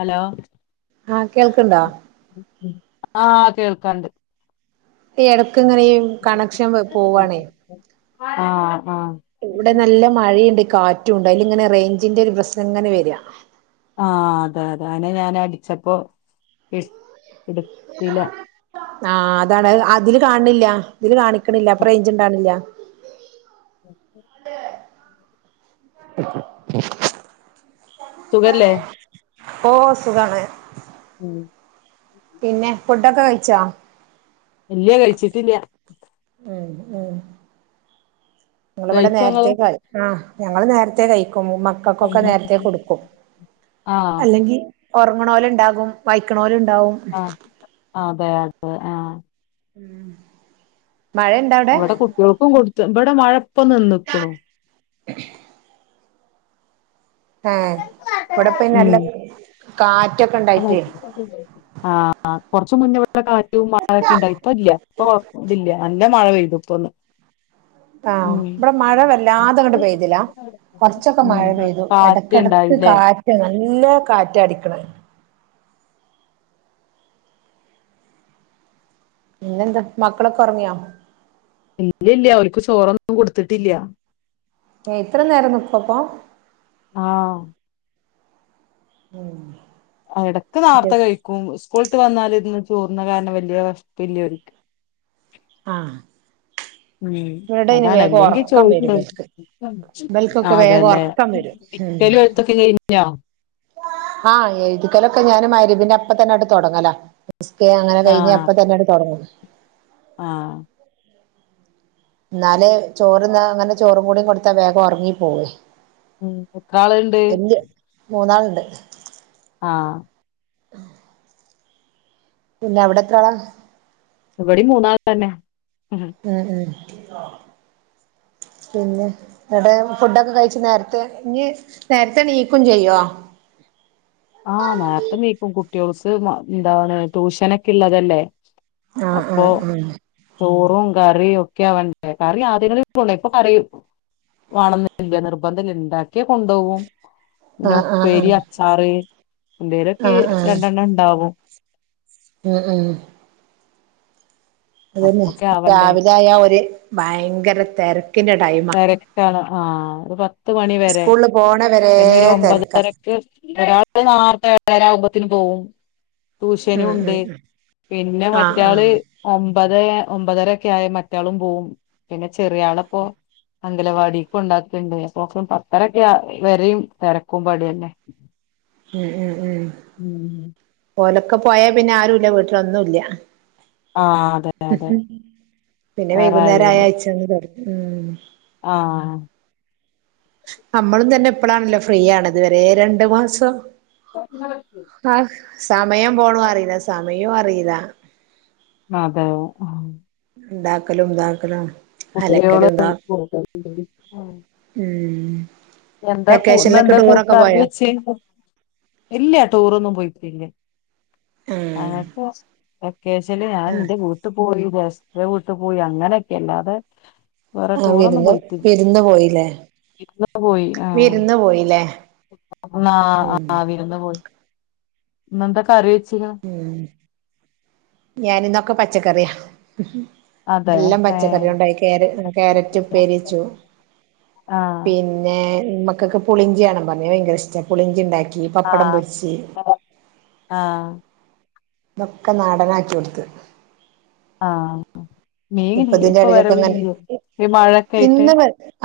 hello ആ കേൾക്ണ്ടോ ആ കേൾക്കാണ്ട് എട ക്ക്‌ങ്ങനീ കണക്ഷൻ വെ പോവാണേ ആ ഇവിടെ നല്ല മഴയുണ്ട് കാറ്റും ഉണ്ട് അയ്ല്ങ്ങനെ റേഞ്ചിന്റെ ഒരു പ്രശ്നം ഇങ്ങനെ വരിഅ ആഹ് അതെ അതെ അനെ ഞൻ അടിച്ചപ്പോ ഇട് ഇട്ത്തില ആ അതാണ് അതില് കാണില്ല ഇതില് കാണി ക്ക്‌ണില്ല അപ്പ റേഞ്ച്ണ്ടാണില്ല സുഖല്ലേ ഓ സുഖാണ് ഉം പിന്നെ ഫുഡൊക്കെ കഴിച്ചോ ഇല്ല്യ കഴിച്ചിട്ട്ല്ല്യ ഉം ഉം ങ്ങളിവിടെ കഴിച്ചങ്ങള് നേരത്തേ കളി ആ ഞങ്ങള് നേരത്തെ കയ് മക്കൾക്കൊക്കെ നേരത്തെ കൊടുക്കും ആഹ് അല്ലെങ്കി ഉറങ്ങണോല്ണ്ടാകും വൈക്കണോര് ഉ ആ ആതെ അതെ അതെ ആ ഉം വിടെ കുട്ടിയോൾക്കും കൊടു റ്റ് ഇബടെ മഴ ഇപ്പൊ നിന്ന്ക്കുണു ഏഹ് ഇവിടെപ്പ നല്ല ഉം കാറ്റൊക്കെ ഇണ്ടായിട്ടേ കുറച്മുന്നേ ഇ കാറ്റും മഴയൊക്കെണ്ടായിപ്പോ ഇല്ല ഇപ്പൊ കോയ ഇല്ല നല്ല മഴ പെയ്തു ഇപ്പൊന്ന് ഉം ആഹ് ഇവിടെ മഴ വല്ലാതെ അങ്ങട്ട് പെയ്തില്ല കുറച്ചൊക്കെ മഴ പെയ്തു എടക്കടക്ക് കാറ്റ്ണ്ടായില്ലേ കാറ്റ് നല്ല കാറ്റാടിക്കണ് പിന്നെന്ത് മക്കളൊക്കെഒറങ്ങിയോ ഇല്ലില്ല അവര്ക്ക് ചോറൊന്നും കൊടുത്തിട്ടില്ല ഇത്ര നേരം നിക്കപ്പോ ആഹ് ഉം എടക്ക് നാർത്ത കഴിക്കും സ്കൂൾട്ട് വന്നാല് ഇന്ന് ചോർന്നകാരണം വല്യ വേഷപ്പില്യോർക്ക് ആഹ് ഉം ഇവിടെ അയിന് അതാണ് വേഗം അല്ലെങ്കിൽ ഒറക്കം ചോയിക്കും വരും ഇവൽക്ക് അ ഇബൽക്കൊക്കെ വേഗം അതെല്ലെ ഒറക്കം വരും ഉം പഠിക്കലും എഴുത്തൊക്കെ കഴിഞ്ഞ ഇതിനപ്പതന്നെങ്ങട്ട് തോടങ്ങല സ്കെ അങ്ങനെ കഴിഞ് അപ്പ തന്നെങ്ങട്ട് തുടങ്ങും ആ എന്നാല് ചോറ്ന്ന അങ്ങനെ ചോറും കൂടി കൊടുത്താ വേഗം ഒറങ്ങി പോവും ഉം എത്രാൾണ്ട് മൂന്നാൾണ്ട് ആ [unintelligible] പിന്നെ അവിടെത്രാള ഇബടീം മൂന്നാളന്നെ ഉം ഉം [unintelligible] [unintelligible] പിന്നെ ഇവിടെ ഫുഡൊക്കെ കഴിച്ച് നേരത്തെ ഇഞ്ഞ് നേരത്തെ നീക്കും ചെയ്യോ ആഹ നേരത്തെ നീക്കും കുട്ടികൾസ് എന്താണ് ട്യൂഷനോക്കെള്ളതല്ലേ ആ അ അ ചോറും കറിയും ഒക്കെ ആവേണ്ടേ കറി ആ [inaudible] കൊണ്ടോയി ഇപ്പൊ കറി വണന്നില്ല നിർബന്ധല്ല ഇണ്ടാക്കിയ കൊണ്ടോവും പിന്നെ ആഹ് ആഹ് ആഹ് ഉപ്പേരി അച്ചാറ് ആഹ് എന്തേലൊക്കെ ആഹ് ആഹ് രണ്ടെണ്ണണ്ടാവും [unintelligible] ഉം ഉം [unintelligible] അതന്നെ അപ്പൊക്കെ ആവണ്ടേ രാവിലെ ആയാ ഒര് ഭയങ്കര തെര ഇക്കിന്റെ ടൈമാ ആഹ പത്ത് മണി വരെ സ്കൂളിൽ പോണ വരെ പിന്നെ ഒരു ഒമ്പത്ര തിരക്കാ രക്ക് ഒരാൾ നാരത്തെഏഴാ ആവുപ്പോ- അപത്തിന് പോവും ട്യൂഷനും ഉം ഉം ഉണ്ട് ഉം പിന്നെ ആഹ് മറ്റാള് ആഹ് എന്താ- ഒമ്പത് ഒമ്പതരൊക്കെ ആയ മറ്റാളും പോവുംപിന്നെ ചെറിയ ആളപ്പൊ അംഗലവാടിക്ക് കൊണ്ടാക്ക്ണ്ട് അപ്പൊ പത്തരൊക്കെ വരയും തിരക്കും പടി തന്നെ ഉം ഉം ഉം ഹ ഒക്കെ പോയാൽ പിന്നെ ആരുല്ല വീട്ടില ഒന്നുംല്ല ആഹ് അതെ അതെ പിന്നെ വേറെ വൈകുന്നേരം ആയാഴ്ച അങ്ങ് കൊടുക്ക ഉം ആഹ നമ്മളും തന്നെ എപ്പഴാണല്ലോ ഫ്രീ ആണ് ഇതു വരെ രണ്ടു മാസം ആഹ് [unintelligible] സമയം പോണതുഅറിയില്ല സമയവും അറിയില അത ആ ഉണ്ടാക്കലും ദാക്കലും ഉം കുട്ടോള്എന്താ വെക്കേഷനിലൊക്കെ എന്താ കുട്ടാൻ ടൂറൊക്കെ [unintelligible] കറി പോയോ വെച്ച ഇല്ല ടൂർ ഒന്നും പോയി ഇല്ല ആ ആഹ് [unintelligible] വേക്ക്ഷൻഞാൻ ആഹ് എന്റെ വീട്ട് പോയി വിജാരി എന്റെപോയി അങ്ങനെയൊക്കെ അല്ലാതെ വേറെ ആഹ് ടൂറ ഒന്നും വിരുന്ന് പോയിട്ട വിരുന്ന് പോയില്ലേ വിരുന്ന് പോയി വിരുന്ന് പോയില്ലേ ആഹ ഉം ആഹ വിരുന്ന് പോയി ഇന്ന് എന്താ കറി വെച്ചിക്ക്ണ് ഉ ഞാനിന്നൊക്കെ പഠി പച്ചക്കറിയാ അതെ എല്ലാം ഏഹ് പച്ചക്കറിയ ഉണ്ടായി കാരറ്റ് ഉപ്പരിച്ചു ആഹ് പിന്നെ മക്കക്ക് പുളിചിയാ പറഞ്ഞത് ഭയങ്കര ഇഷ്ട പുളിഞ്ച ഉണ്ടാക്കി ഇനി പപ്പടം ആഹ് പൊരിച്ചു ആഹ് നൊക്കെ നാടൻ ആക്കികൊടുത്ത് ആഹ മീൻഇപ്പൊ എടയിലൊക്കെ വരവല്ല മഴൊക്കെ ആയിട്ട്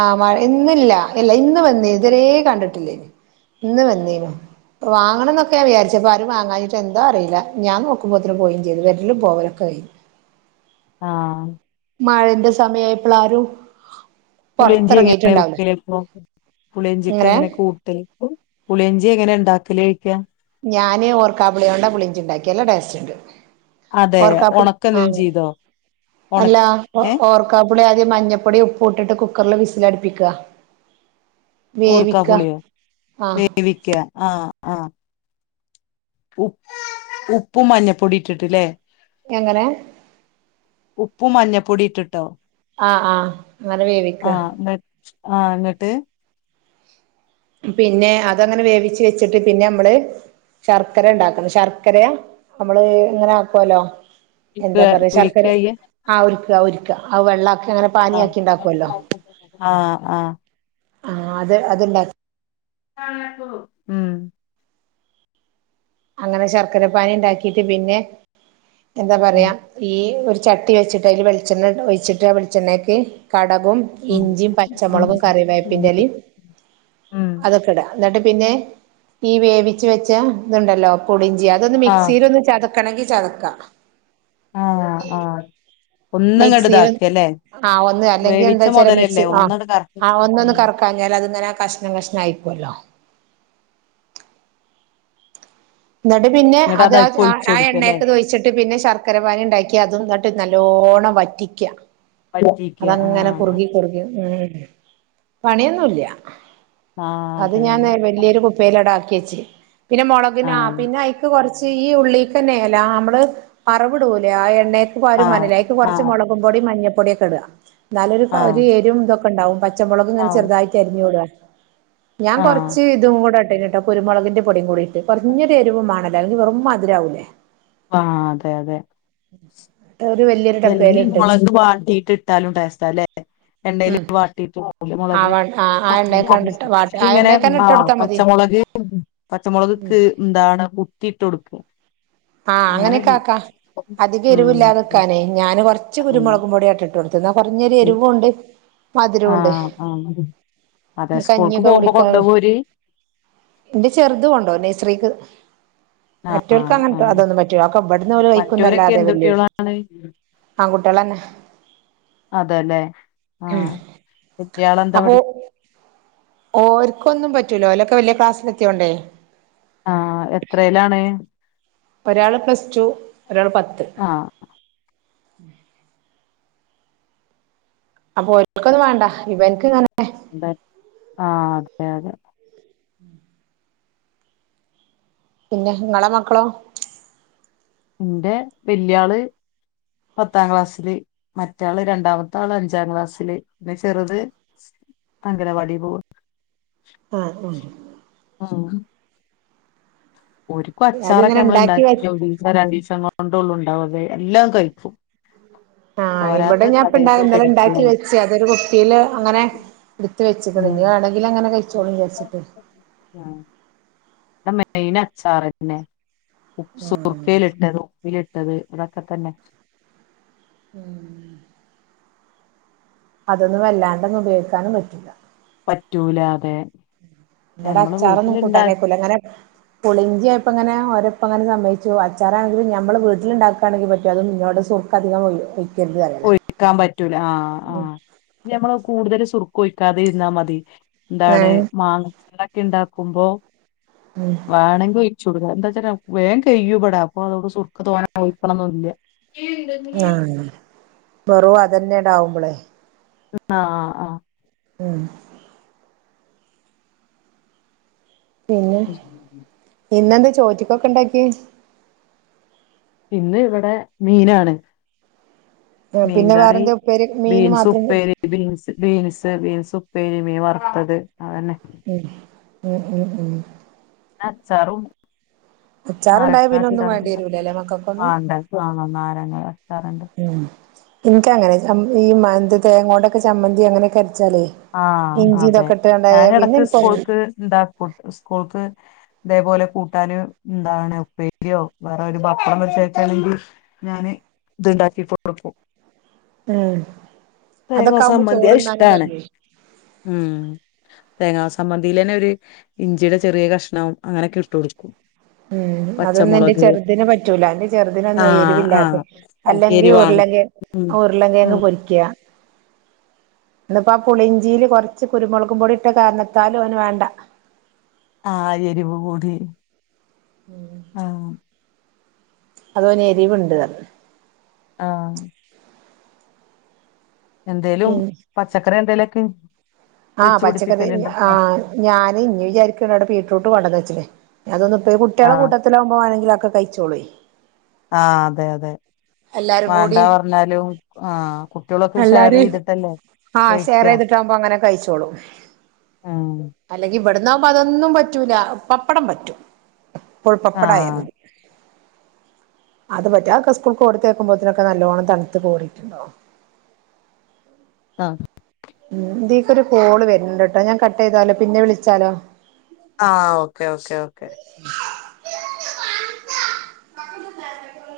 ആഹ് മഴ ഇന്നില്ല ഇല്ല ഇന്ന് വന്നീനി ഇതിരെേ കണ്ടിട്ടിലിയ്നി ഇനി ഇന്ന് വന്നീനു വാങ്ങണം എന്നൊക്കെ ഞാൻ വിചാരിച്ച് ആരും വാങ്ങാഞ്ഞിട്ട് എന്തോ അറിയില്ല ഞാൻ നോക്കുമ്പോത്തന് പോയിനു ചെയ്തു വരലും പോവലൊക്കെ ഒക്കെ കഴിഞ്ഞു ആ മഴന്റെ സമയആയപ്പളാരും പുളിഞ്ചി എങ്ങനെ വക്കല് ഇപ്പോ പൊടിയും എങ്ങനെ കൂട്ടലും പുളിയേഞ്ചി എങ്ങനെ ഉണ്ടാക്കല് ചോദിക്കാം ഞാന് ഓർകാപൊളിയുണ്ടാ പുളി ഇഞ്ചി ഉണ്ടാക്കി നല്ല ടേസ്റ്റാ ണ്ട് [unintelligible] അതെ ഓർകാപുളി ഉണക്ക ആ എന്തേലും ചെയ്തോ ഉണ അല്ല ഏഹ് ഓർക്കാപുളി ആദ്യം മഞ്ഞൾപ്പൊടി ഉപ്പ് ഇട്ടിട്ട് കുക്കറിൽ വിസിൽ വിസൽ അടുപ്പിക്ക ഓർക്കാപുളിയോ വേവിക്ക ആഹ ആഹ ഉ് ഉപ്പും മഞ്ഞപ്പൊടി ഇട്ടിട്ട്ല്ലേ എങ്ങനെ ഉപ്പും മഞ്ഞപ്പൊടി ഇട്ടിട്ടോ ആഹ് ആഹ് അങ്ങനെ വേവിക്ക ആ എന്നിട്ട് പിന്നെ അതങ്ങനെ വേവിച്ച് വെച്ചിട്ട് പിന്നെ നമ്മൾ ശർക്കര ഉണ്ടാക്കണം ശർക്കര നമ്മള് ഇങ്ങനെ ആക്കോലോ എന്താ പറയാ ശർക്കര പൊരിക്കാ ചെയ്യാ ആ ഒരു ഒരിക്ക ആ വെള്ള അങ്ങനെ പാനീ ആക്കി ഉണ്ടാകോലോ ആഹ ആഹ ആഹ അത് അത്ണ്ടാക്കി ഉം അങ്ങനെ ശർക്കര പാനി ഉണ്ടാക്കിട്ട് പിന്നെ എന്താ ഉം പറയാ ഈ ഒരു ചട്ടി വെച്ചിട്ട് അയിൽ വെളിച്ചെണ്ണ ഒഴിച്ചിട്ട് വെളിച്ചെണ്ണയ്ക്ക് കടക് ഉം ഇഞ്ചി ഉം പച്ചമുളകും കറിവേപ്പിന്റലേം ഉം അതൊക്കെ ഇട എന്നിട്ട് പിന്നെ ഈ വേവിച്ച് വെച്ച ഇതുണ്ടല്ലോ പുളി അതൊന്ന് ആഹ് മിക്സിയിലൊന്ന് ചതക്കണങ്കി ചതക്ക ആഹ് ആഹ് ഒന്നങ്ങട് മിക്സിയിൽ ഇതാക്കല്ലേ ആ ഒന്ന് അല്ലെങ്കിൽ വേവിച്ച എന്താച്ചാല മിക്സി മുതലല്ലേ ആ ഒന്നട് കറക്കി ആ ഒന്ന ഒന്ന് ഉം കറക്കാഞ്ഞാൽ അതങ്ങനെ കഷ്ണം കഷ്ണം ആയിരിക്കോലോ എന്നിട്ട് പിന്നെ ഇങ്ങട്ട് അത് ആ അയ്ക്ക് ഒഴിച്ച് ആ കൊടുക്കല്ലേ എണ്ണയൊക്കെതൊയിച്ചിട്ട് പിന്നെ ശർക്കര പാനി ഇണ്ടാക്കി അതും ഇങ്ങട്ട് നല്ലോണം വറ്റിക്ക്യ വറ്റിക്ക അതങ്ങനെ ആഹ് കുറുകി കുറുകി പണിയൊന്നൂല്യാ ആഹ് അത് അതെ ഞാൻ അതെ വലിയൊരു കുപ്പീലടാ കെച്ച് പിന്നെ മുളകിന് ആഹ് ആമ് ഇക്ക് കുറച്ച് ഈ ഉള്ളിക്കന്നേലാ അമ്മള് അറവിടൂലേ ആ എണ്ണേ ഓ ഒരു ആഹ് മനരായിക്ക് കുറച്ച് ആഹ് മുളകുപൊടി മഞ്ഞ പൊടിയക്കെ ഇടുക നല്ലൊരു ഭാ ആഹ് ഒരു എരിവും ഇതൊ പ്പണ്ടാവും പൽ പച്ചമുളകിങ്ങനെ ആഹ് ചെറുതായിട്ട് അരിഞ്ഞു ഇടുക ഞാൻ ആഹ് കുറച്ച് ഇതും കൂടെ ഇതു കഴിഞ്ഞിട്ട് കുരുമുളകിന്റെ പൊടിയും കൂടിട്ട് കൊർഞ്ഞ് എരിവും മേണല്ലോ അല്ലെങ്കി വെറും മതിരാവൂലേ ആ അതെ അതെ ഒരു വലിയൊരു പല്ലെങ്കി ഡബേല് ഇട്ടേച്ച് മുളക് വാട്ടിയിട്ട് ഇട്ടാലും ടേസ്റ്റാ അല്ലേ എണ്ണേല് ഉം വാട്ടിട്ട് പുളി ആ മുളക് ആ എണ്ണേക്കാണ്ട് ഇട്ട് വാട്ട ആ ഇതിലിങ്ങനെ എണ്ണേക്കന്നെ ഇട്ട് കൊടുത്താ മതി പച്ചമുളക് പച്ചമുളക് ക് ന്താണ് കുത്തീട്ടൊടുക്കും ആ അങ്ങനൊക്കെ ആക്കാം അധികം ഉം എരിവില്ലാ നിക്കാനേ ഞാന് കുറച്ച് കുരുമുളക് അങ്ങനെ പൊടിയായിടിട്ട് ഇതെന്ന കുറഞ്ഞൊരു എരിവും ഉണ്ട് മധുരോം ഉണ്ട് ആഹ് ആഹ് അതെ സ്കൂൾക്ക് കഞ്ഞിയൊക്കെ പോകുമ്പോ കുടിക്കാ കൊണ്ടോവോര് എന്റെ ചെറുതും ഉണ്ടോ നെ ഫ്രീക്ക് മറ്റവൾക്ക് ആഹ് അങ്ങ ആഹ് അതൊന്നും പറ്റുവോ അക്കൊ ഇവിടന്ന് ഓള് മറ്റോരൊക്കെ കഴിക്കുന്നല്ലാതെ എന്ത് വല്ല് കുട്ടികളാണ് ആൺകുട്ടികളന്നെ അതെല്ലേ ഉം ആഹ് വല്യാളെന്താ അപ്പൊ പഠി ഓർക്കൊന്നും പറ്റൂ ഇതുപോലൊക്കെ വലിയ ക്ലാസ്സിൽ എത്തിയോണ്ടേ ആ എത്രയിലാണ് ഒരാള് പ്ലസ്ടു ഒരാള് പത്ത് ആഹ് അപ്പൊ ഒരുക്കൊന്നും വേണ്ട ഇവക്ക് ഇങ്ങനെ ബൻ ആ അതെ അതെ പിന്നെ നിങ്ങടെ മക്കളോ എന്റെ വല്യാള് പത്താം ക്ലാസ്സില് മറ്റാള് രണ്ടാമത്ത ആള് അഞ്ചാം ക്ലാസ്സില് പിന്നെ ചെറുത് അംഗനവാടി പോകും ആ ആ ഒരുക്കും അച്ചാറോക്കെ അതിങ്ങനെ ഇണ്ടാക്കി വെ നമ്മളിണ്ടാക്കി ഒറീസ രണ്ടീസോ കൊണ്ടുള്ള ഉണ്ടാവാതെ എല്ലാം കഴിക്കും ആ ഇവിടെ പോരാത്തെ ഞാൻ ഇപ്പം ഇണ്ടാ കടേന്ന് ഇന്നലെ മേടിക്കും ഇണ്ടാക്കിവെച്ച് അതൊരു കുപ്പിയിൽ അങ്ങനെ എടുത്തുവെച്ചിട്ടുണ്ട് ഉം ഇനി വേണെങ്കിലങ്ങനെ കഴിച്ചോളുന്ന് വെച്ചിട്ട് ഇത് മീനച്ചാറ്തന്നെ ഉ സുർക്കലിട്ടതു ഉപ്പില് ട്ടത് ഇതൊക്കെ തന്നെ ഉം അതൊന്നും വല്ലാണ്ടൊന്നും ഉപയോഗിക്കാനും പറ്റില്ല പറ്റൂലാ അതെ ഇവിടെ നമ്മള് അച്ചാറൊന്നും കൂട്ടാനേ വീട്ടിലുണ്ടാക്കി ഒക്കൂല്ല അങ്ങനെ പുളിഞ്ചി ആയപ്പോ ഇങ്ങനെ അതിപ്പം അങ്ങനെ സമ്മതിച്ചു അച്ചാറാണെങ്കിലും ഞമ്മള് വീട്ടിലുണ്ടാക്കുവാണെങ്കിൽ പറ്റോ അത് ഇങ്ങോട്ട് സുർക്ക അധികം പറയലാ ഒഴിക്കാൻ പറ്റൂല ആ ആ ഞമ്മള് കൂടുതൽ സുർ ഒഴിക്കാതിരുന്നാ മതി എന്താണ് ഏഹ് മാങ്ങ ഇണ്ടാക്കുമ്പോ ഉം വേണെങ്കിൽ ച്ചുടക എന്താ വച്ചാൽ വേഗം കഴിയൂവെടാ അപ്പൊ സുർക്ക തോനെ ഒഴിക്കണം ഒന്നുല്ല ആഹ് [unintelligible] വെറും അതന്നെയുണ്ടാവുമ്പളെ ആ ആ ഉം പിന്നെ ഇന്നെന്താ ചോറ്റിക്കൊക്കെ ഇണ്ടാക്കി ക്കിയെ ഇന്ന് ഇവിടെ മീനാണ് മീൻ പിന്നെ കറി വേറെന്താ ഉപ്പേരി മീന് ബീൻസ് മാത്രം ഉപ്പേരി ബീൻസ് ബീൻസ് ബീൻസ് ഉപ്പേരി മീൻ വറുത്തത് അതന്നെ ഉം ഉം ഉം ഉം അച്ചാറും അച്ചാറുണ്ടായ പിന്നെ ഒന്നും വേണ്ടി നാരാങ്ങാച്ചാറുണ്ട് വരൂലല്ലേ മക്കൾക്കൊന്നും ആ ഉണ്ടാക്കിയാണ് നാരങ്ങാച്ചാറുണ്ട് ഉം ഇൻക്ക് അങ്ങനെ ഈ മ എന്ത് തേങ്ങോണ്ടെക്കെ ചമ്മന്തി അങ്ങനൊക്കെഅര ആ അതെ ഞാന് പിന്നെ ഇടക്ക് എനിക്കൊന്നും സ്കൂൾക്ക് ഇണ്ടാക്കൂം സ്കൂൾക്ക് ഇതേപോലെ കൂട്ടാന് എന്താണ് ഉപ്പേരിയോ വേറെ ഒരു പപ്പടം വെച്ചേക്കാണെങ്കിൽ ഞാന് ഇതുണ്ടാക്കി കൊടുക്കും ഉം തേങ്ങ അതൊക്കെ ആവുമ്പോ ചമ്മന്തി അത് ചോറ്ന്നാനും ഇഷ്ടാണ് കഴിയേ ഉം തേങ്ങാ ചമ്മന്തിയിൽ തന്നെ ഒരു ഇഞ്ചിയുടെ ചെറിയ കഷ്ണവും അങ്ങനൊക്കെ ഇട്ട് കൊടുക്കും ഉം അതൊന്നും എന്റെ പച്ചമുളക് ചെറുതിന് പറ്റൂല എന്റെ ചെറുതിനൊന്നും ആഹ് എരുവില്ലാതെ ആഹ് അല്ലെങ്കി എരിവാണ് ഉം ഉരുളങ്കിഴങ്ങ് ഉം പൊരിക്കുക ഇന്നിപ്പോ ആ പുളിഞ്ചിയില് കുറച്ച് കുരുമുളക് പൊടി ഇട്ട കാരണത്താലും അവന് വേണ്ട ആ എരിവ് കൂടി ആ അതുപോലെ എരിവുണ്ട് അഹ് ആഹ് എന്തേലും പറഞ്ഞ് പച്ചക്കറി എന്തേലുമൊക്കെ ആഹ് പച്ചക്കറി ആ ഞാനും വിചാരിക്കണ് അവിടെ ബീട്രൂട്ട് കൊണ്ടൊന്ന് വെച്ച് അതൊന്ന കുട്ടികെ കുട്ടികള ആഹ് കുട്ടത്തിലാവുമ്പോ ആരെങ്കിലുമൊക്ക ഒക്കെ കഴിച്ചോളേ ആ അതെ അതെ കൂടി വേണ്ടാ പറഞ്ഞാലും ആഹ് കുട്ടികളൊക്കെ ഷെയർ എല്ലാരും ചെയ്തിട്ടല്ലേ കഴിക്ക ച്ചോളും ആഹ് അല്ലങ്കി ഇവിടെ ഇന്ന് ആവുമ്പോൾ അതൊന്നും പറ്റൂല പപ്പടം പറ്റും എപ്പോഴും പപ്പടായ മതി അത് പറ്റാ കഷ്ട ക്ക് കൊടുത്തേക്കുമ്പോത്തിനൊക്കെ നല്ലോണം തണുത്ത് കോടിട്ടുണ്ടോ ആഹ് ഉം ഇതിലേക്ക് ഒരു കോള് വരണ്ട് കേട്ടോ ഞാൻ കട്ട് ചെയ്താലോ പിന്നെ വിളിച്ചാലോ ആ ഓക്കേ ഓക്കേ ഓക്കേ ഓക്കെ